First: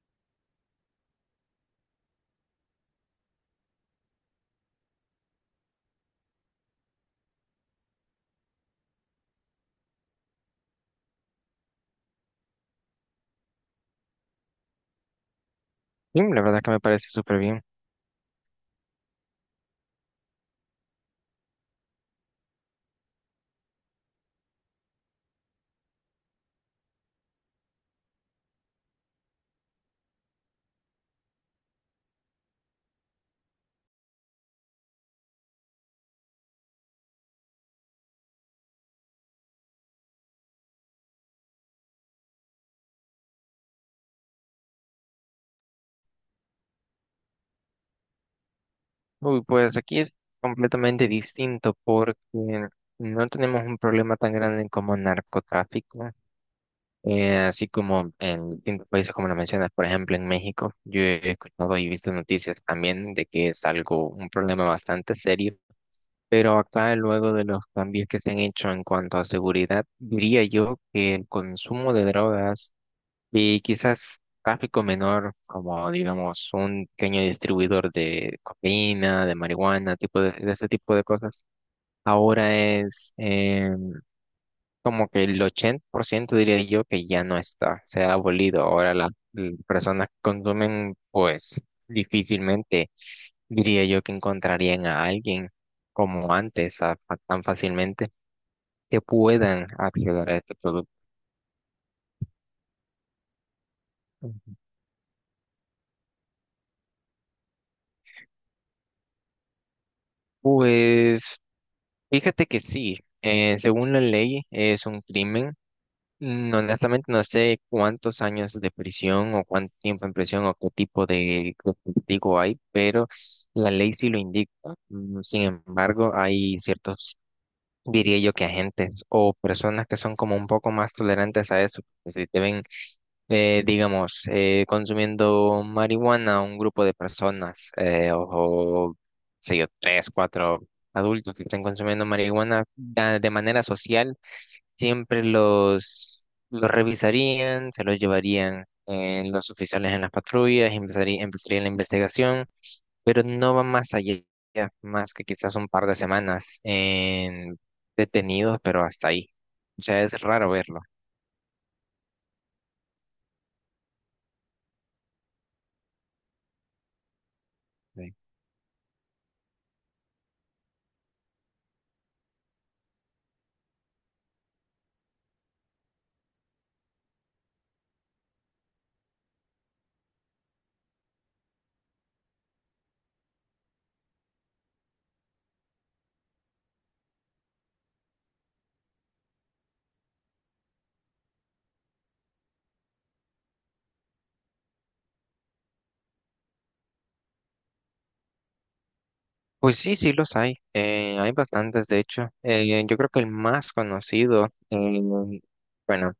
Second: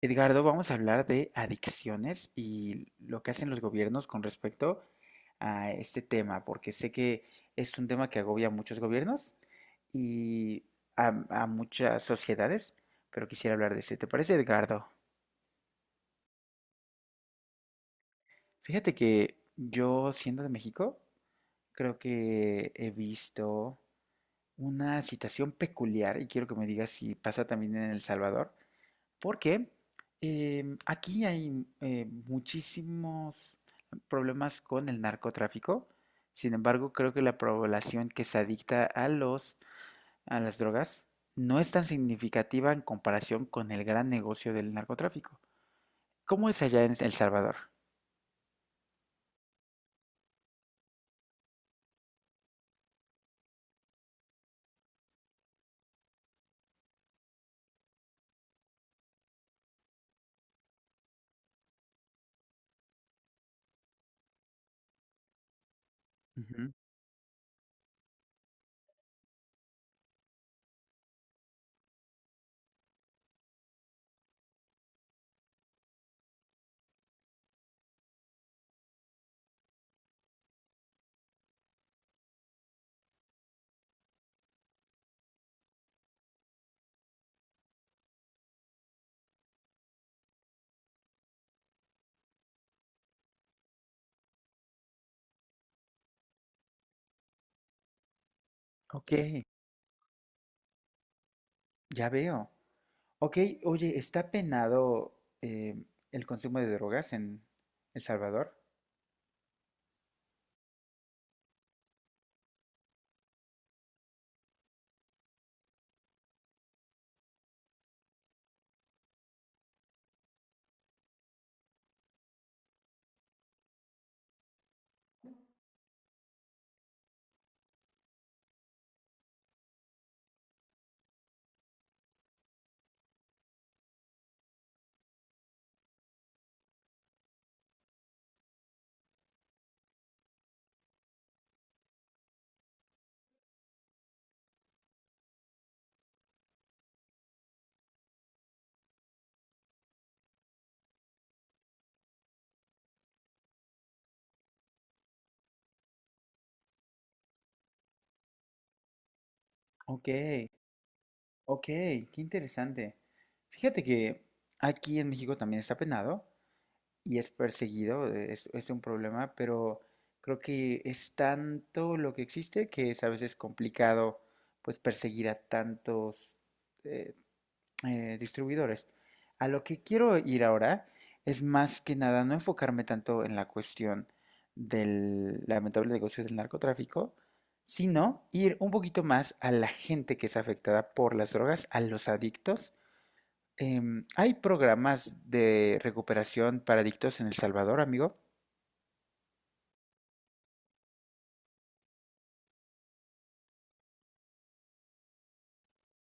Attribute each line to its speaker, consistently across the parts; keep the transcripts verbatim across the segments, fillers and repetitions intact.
Speaker 1: Edgardo, vamos a hablar de adicciones y lo que hacen los gobiernos con respecto a este tema, porque sé que es un tema que agobia a muchos gobiernos y a, a muchas sociedades, pero quisiera hablar de ese. ¿Te parece, Edgardo?
Speaker 2: Sí, la verdad que me parece súper bien.
Speaker 1: Fíjate que yo, siendo de México, creo que he visto una situación peculiar y quiero que me digas si pasa también en El Salvador. Porque em, aquí hay eh, muchísimos problemas con el narcotráfico. Sin embargo, creo que la población que se adicta a los, a las drogas no es tan significativa en comparación con el gran negocio del narcotráfico. ¿Cómo es allá en El Salvador?
Speaker 2: Uy, pues aquí es completamente distinto porque no tenemos un problema tan grande como narcotráfico, eh, así como en distintos países como lo mencionas, por ejemplo en México. Yo he escuchado y visto noticias también de que es algo, un problema bastante serio, pero
Speaker 1: Ujú.
Speaker 2: acá luego de los cambios que se han hecho en cuanto a seguridad, diría yo que el consumo de drogas y quizás tráfico menor, como digamos un pequeño distribuidor de cocaína, de marihuana, tipo de, de ese tipo de cosas. Ahora es eh, como que el ochenta por ciento diría yo que ya no está, se ha abolido. Ahora la- las personas que consumen, pues difícilmente diría yo que encontrarían a alguien como antes, a- a- tan fácilmente, que
Speaker 1: Ok,
Speaker 2: puedan acceder a este producto.
Speaker 1: ya veo. Ok, oye, ¿está penado em, el consumo de drogas en El Salvador?
Speaker 2: Pues fíjate que sí, eh, según la ley es un crimen. Mm. Honestamente no sé cuántos años de prisión o cuánto tiempo en prisión o qué tipo de castigo hay, pero la ley sí lo indica. Mm. Sin embargo, hay ciertos, diría yo, que agentes o personas que son como un poco más tolerantes a eso, que si te ven eh, digamos, eh, consumiendo marihuana un grupo de personas, eh, o, o, sé yo, tres, cuatro adultos que estén consumiendo marihuana ya de manera social, siempre los, los revisarían, se los llevarían, eh, los oficiales en las patrullas. Empezaría, empezaría la investigación, pero no va más allá, más que quizás un par de semanas en detenidos, pero hasta ahí. O sea,
Speaker 1: Ok.
Speaker 2: es raro verlo.
Speaker 1: Ok, qué interesante. Fíjate que aquí en México también está penado y es perseguido, eh, es, es un problema, pero creo que es tanto lo que existe que es a veces complicado pues perseguir a tantos, eh, eh, distribuidores. A lo que quiero ir ahora es más que nada no enfocarme tanto en la cuestión del lamentable negocio del narcotráfico, sino ir un poquito más a la gente que es afectada por las drogas, a los adictos. Em, ¿hay programas de recuperación para adictos en El Salvador, amigo?
Speaker 2: Pues sí, sí los hay. Eh, hay bastantes, de hecho. Eh, yo creo que el más conocido, eh, bueno,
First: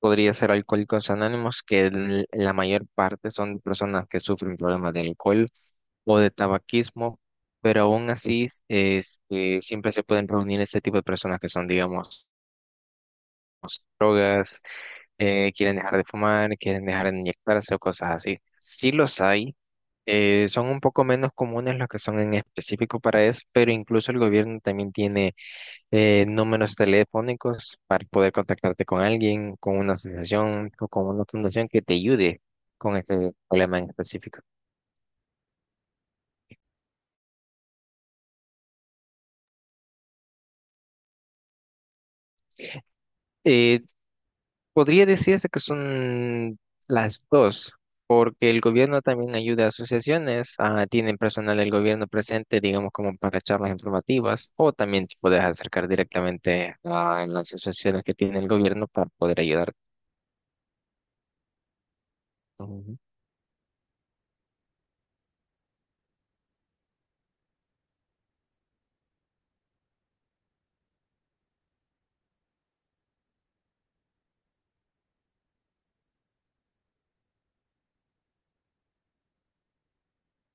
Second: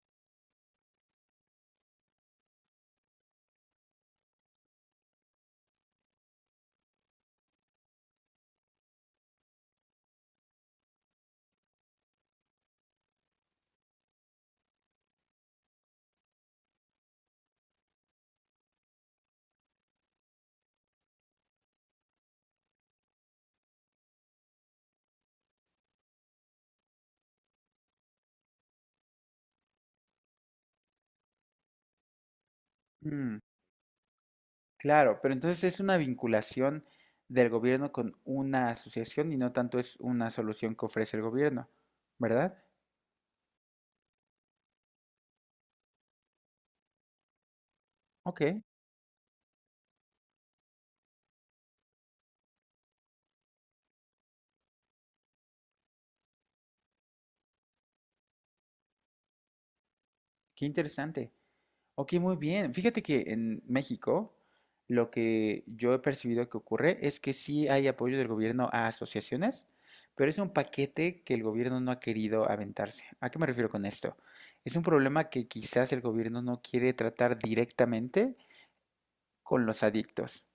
Speaker 2: podría ser Alcohólicos Anónimos, que el- la mayor parte son personas que sufren problemas de alcohol o de tabaquismo, pero aún así, este, siempre se pueden reunir este tipo de personas que son, digamos, drogas. Eh, quieren dejar de fumar, quieren dejar de inyectarse o cosas así. Sí los hay, eh, son un poco menos comunes los que son en específico para eso, pero incluso el gobierno también tiene eh, números telefónicos para poder contactarte con alguien, con una asociación o con una fundación que te ayude con este
Speaker 1: Mm,
Speaker 2: problema en específico.
Speaker 1: claro, pero entonces es una vinculación del gobierno con una asociación y no tanto es una solución que ofrece el gobierno, ¿verdad?
Speaker 2: Eh, podría decirse que son las dos.
Speaker 1: Ok.
Speaker 2: Que el gobierno también ayuda a asociaciones, ah, tienen personal del gobierno presente, digamos, como para charlas informativas, o también te puedes acercar directamente a en las asociaciones que tiene el gobierno para poder ayudar.
Speaker 1: Qué interesante. Ok, muy bien.
Speaker 2: Ujú.
Speaker 1: Fíjate que en México lo que yo he percibido que ocurre es que sí hay apoyo del gobierno a asociaciones, pero es un paquete que el gobierno no ha querido aventarse. ¿A qué me refiero con esto? Es un problema que quizás el gobierno no quiere tratar directamente con los adictos.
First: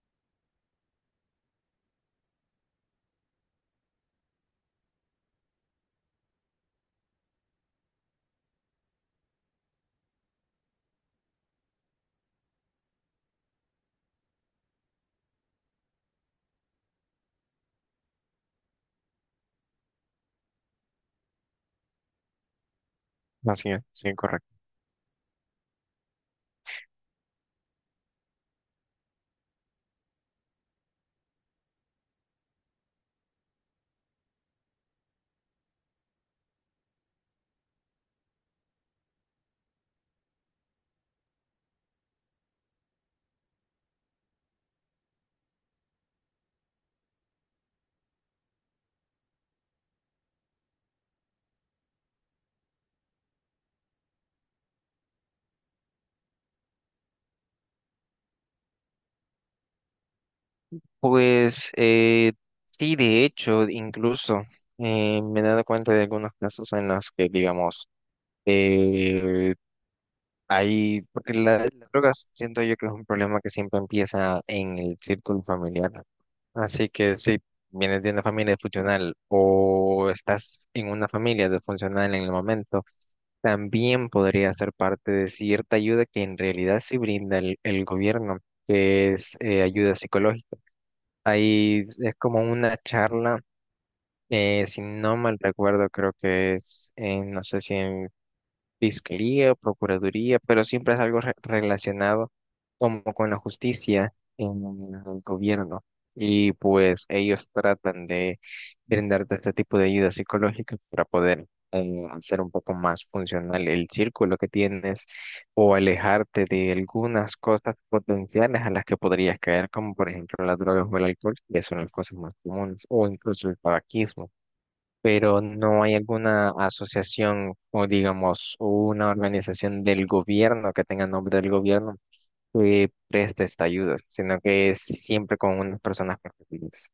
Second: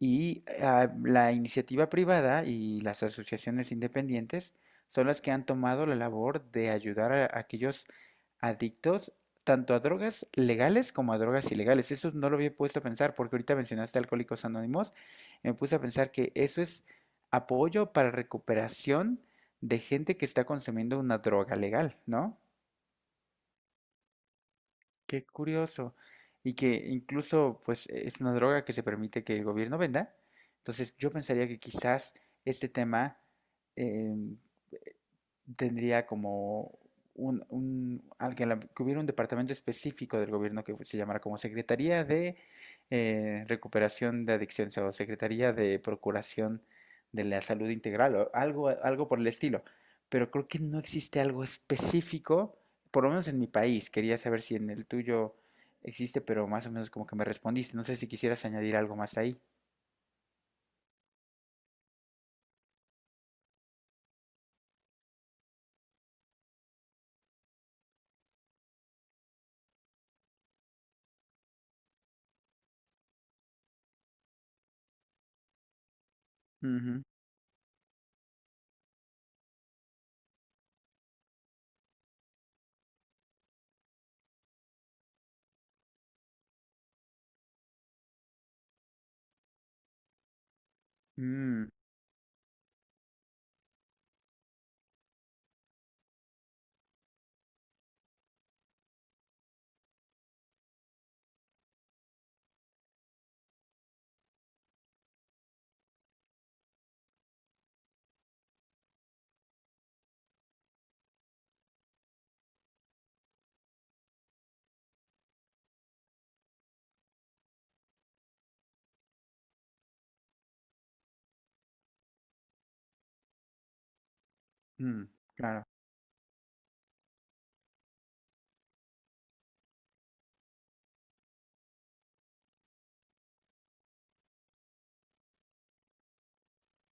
Speaker 1: Y ah, la iniciativa privada y las asociaciones independientes son las que han tomado la labor de ayudar a aquellos adictos tanto a drogas legales como a drogas ilegales. Eso no lo había puesto a pensar porque ahorita mencionaste Alcohólicos Anónimos y me puse a pensar que eso es apoyo para recuperación de gente que está consumiendo una droga legal, ¿no?
Speaker 2: Así es, sí, correcto.
Speaker 1: Qué curioso. Y que incluso, pues, es una droga que se permite que el gobierno venda. Entonces, yo pensaría que quizás este tema, eh, tendría como un, un alguien, que hubiera un departamento específico del gobierno que se llamara como Secretaría de eh, Recuperación de Adicciones o Secretaría de Procuración de la Salud Integral o algo, algo por el estilo. Pero creo que no existe algo específico, por lo menos en mi país. Quería saber si en el tuyo existe, pero más o menos como que me respondiste. No sé si quisieras añadir algo más ahí.
Speaker 2: Pues eh, sí, de hecho, incluso, eh, me he dado cuenta de algunos casos en los que, digamos, eh, hay, porque la, las drogas siento yo que es un problema que siempre empieza en el círculo familiar. Así
Speaker 1: Ujú.
Speaker 2: que si vienes de una familia funcional o estás en una familia disfuncional en el momento, también podría ser parte de cierta ayuda que en realidad sí brinda el, el gobierno, que es eh, ayuda psicológica.
Speaker 1: Mm.
Speaker 2: Ahí es como una charla, eh, si no mal recuerdo, creo que es, en, no sé si en fiscalía, procuraduría, pero siempre es algo re- relacionado como con la justicia en el gobierno. Y pues ellos tratan de brindarte este tipo de ayuda psicológica para poder eh, hacer un poco más funcional el círculo que tienes o alejarte de algunas cosas potenciales a las que podrías caer, como por ejemplo las drogas o el alcohol, que son las cosas más comunes, o incluso el tabaquismo.
Speaker 1: Mm,
Speaker 2: Pero
Speaker 1: claro.
Speaker 2: no hay alguna asociación o digamos una organización del gobierno que tenga nombre del gobierno que preste esta ayuda, sino que es siempre con unas personas particulares.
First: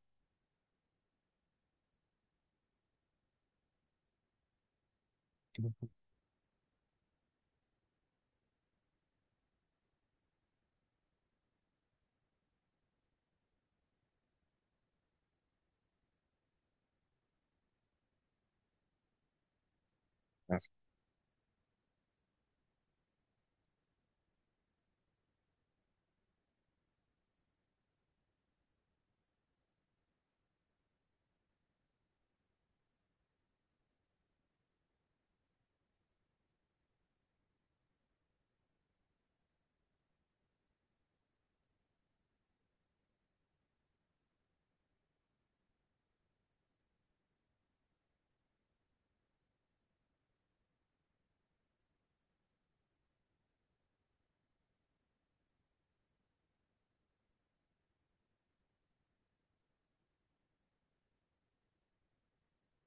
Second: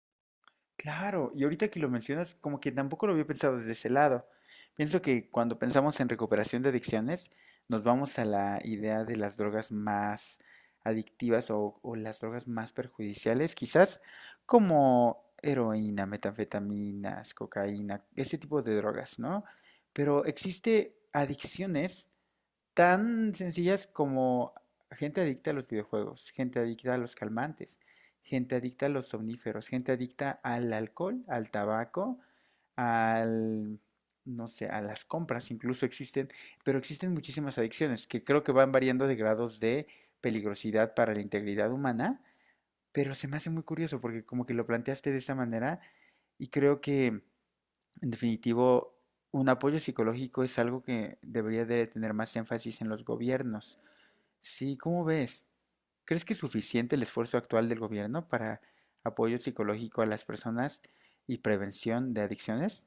Speaker 1: Claro, y ahorita que lo mencionas, como que tampoco lo había pensado desde ese lado. Pienso que cuando pensamos en recuperación de adicciones, nos vamos a la idea de las drogas más adictivas o, o las drogas más perjudiciales, quizás como heroína, metanfetaminas, cocaína, ese tipo de drogas, ¿no? Pero
Speaker 2: Entonces,
Speaker 1: existe adicciones tan sencillas como gente adicta a los videojuegos, gente adicta a los calmantes, gente adicta a los somníferos, gente adicta al alcohol, al tabaco, al, no sé, a las compras incluso existen, pero existen muchísimas adicciones que creo que van variando de grados de peligrosidad para la integridad humana, pero se me hace muy curioso porque como que lo planteaste de esa manera y creo que en definitivo, un apoyo psicológico es algo que debería de tener más énfasis en los gobiernos. Sí, ¿cómo ves? ¿Crees que es suficiente el esfuerzo actual del gobierno para apoyo psicológico a las personas y prevención de adicciones?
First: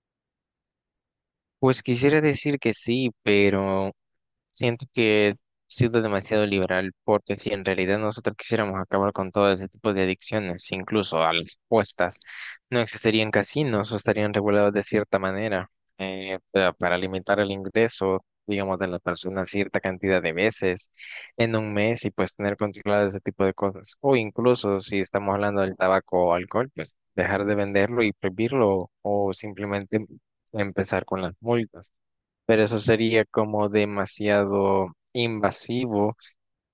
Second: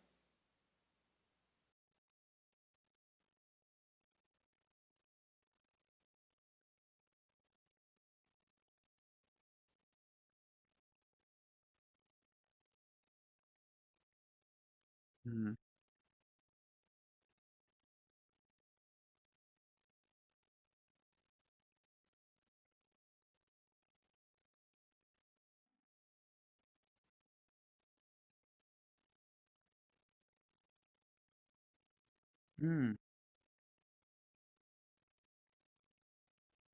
Speaker 2: pues quisiera decir que sí, pero siento que he sido demasiado liberal, porque si en realidad nosotros quisiéramos acabar con todo ese tipo de adicciones, incluso a las apuestas, no existirían casinos o estarían regulados de cierta
Speaker 1: Mm.
Speaker 2: manera, eh, pa- para limitar el ingreso, digamos, de la persona cierta cantidad de veces en un mes y pues tener controlado ese tipo de cosas. O incluso si estamos hablando del tabaco o alcohol, pues dejar de venderlo y prohibirlo o simplemente empezar con las multas. Pero eso
Speaker 1: Mm,
Speaker 2: sería como demasiado invasivo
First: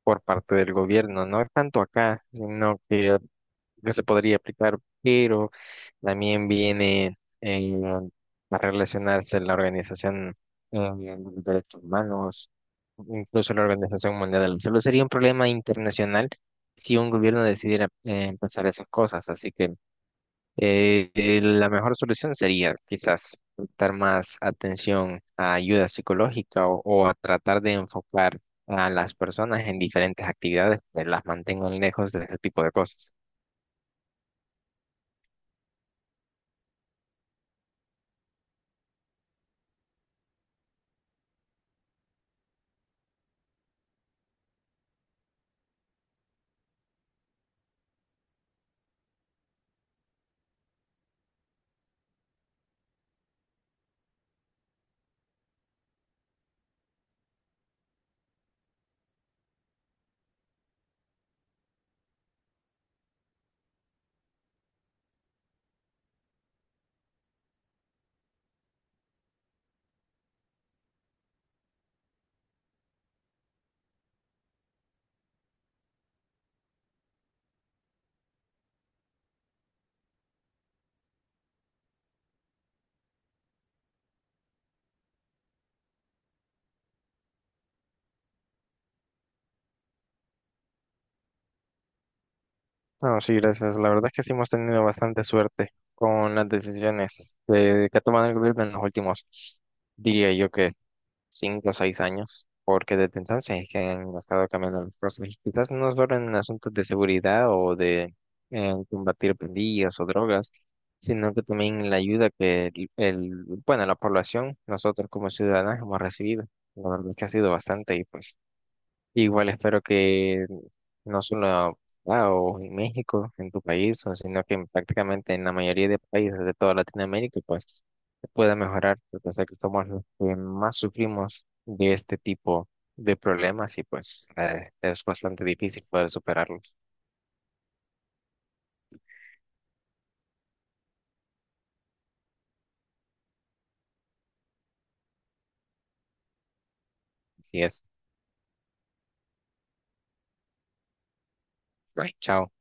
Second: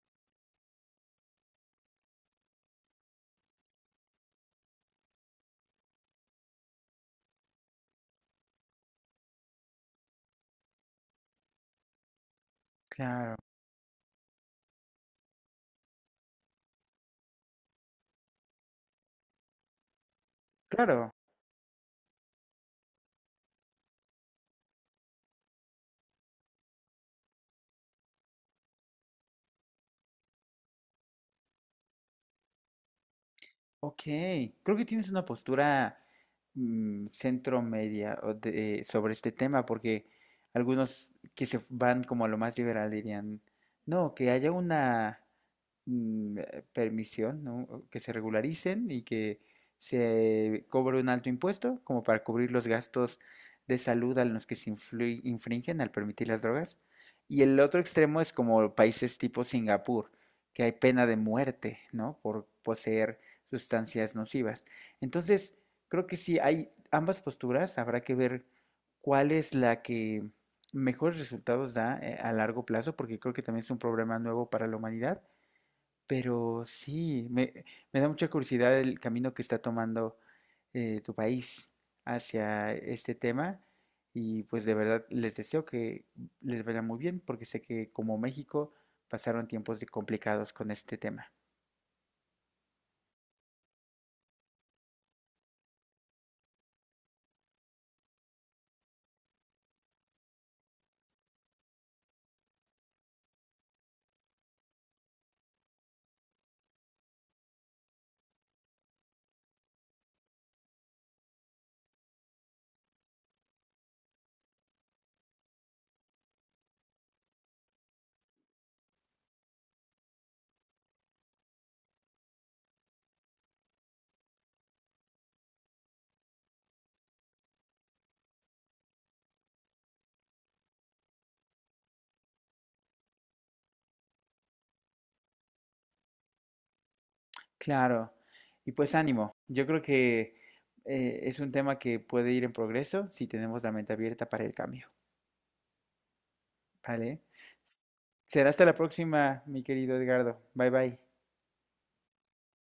Speaker 2: por parte del gobierno, no tanto acá, sino que, que se podría aplicar, pero también viene, eh, a relacionarse la organización eh, de los derechos humanos,
Speaker 1: claro,
Speaker 2: incluso la Organización Mundial de la Salud. Sería un problema internacional si un gobierno decidiera, eh, empezar esas cosas, así que eh,
Speaker 1: claro,
Speaker 2: eh, la mejor solución sería quizás prestar más atención a ayuda psicológica o, o a tratar de enfocar a las personas en diferentes actividades que las mantengan lejos de ese tipo de cosas.
Speaker 1: ok. Creo que tienes una postura mm, centro media o de- sobre este tema, porque algunos que se van como a lo más liberal dirían, no, que haya una mm, eh, permisión, ¿no? O que se regularicen y que se cobre un alto impuesto como para cubrir los gastos de salud a los que se influi- infringen al permitir las drogas. Y el otro extremo es como países tipo Singapur, que hay pena de muerte, ¿no? Por poseer sustancias nocivas. Entonces, creo que sí hay ambas posturas, habrá que ver cuál es la que mejores resultados da eh, a largo plazo, porque creo que también es un problema nuevo para la humanidad, pero sí, me, me da mucha curiosidad el camino que está tomando eh, tu país hacia este tema y pues de verdad les deseo que les vaya muy bien porque sé que como México pasaron tiempos de complicados con este tema.
Speaker 2: No, sí, gracias. La verdad es que sí hemos tenido bastante suerte con las decisiones, eh, que ha tomado el gobierno en los últimos, diría yo que cinco o seis años, porque desde entonces es que han estado cambiando las cosas. Y quizás no solo en asuntos de seguridad o de eh, combatir pandillas o drogas, sino que también la ayuda que el, el- bueno, la población, nosotros como ciudadanos hemos recibido. La verdad es que ha sido bastante y pues igual espero que no solo ah, o en México, en tu país, o sino que en prácticamente en la mayoría de países de toda Latinoamérica, pues se pueda mejorar, porque sé que somos los que más sufrimos de este tipo de problemas y pues eh, es bastante difícil poder superarlos.
Speaker 1: Claro, y pues ánimo, yo creo que eh, es un tema que puede ir en progreso si tenemos la mente abierta para el cambio, ¿vale?
Speaker 2: Así
Speaker 1: S-
Speaker 2: es.
Speaker 1: Será hasta la próxima, mi querido Edgardo. Bye bye.
Speaker 2: Bye, chao.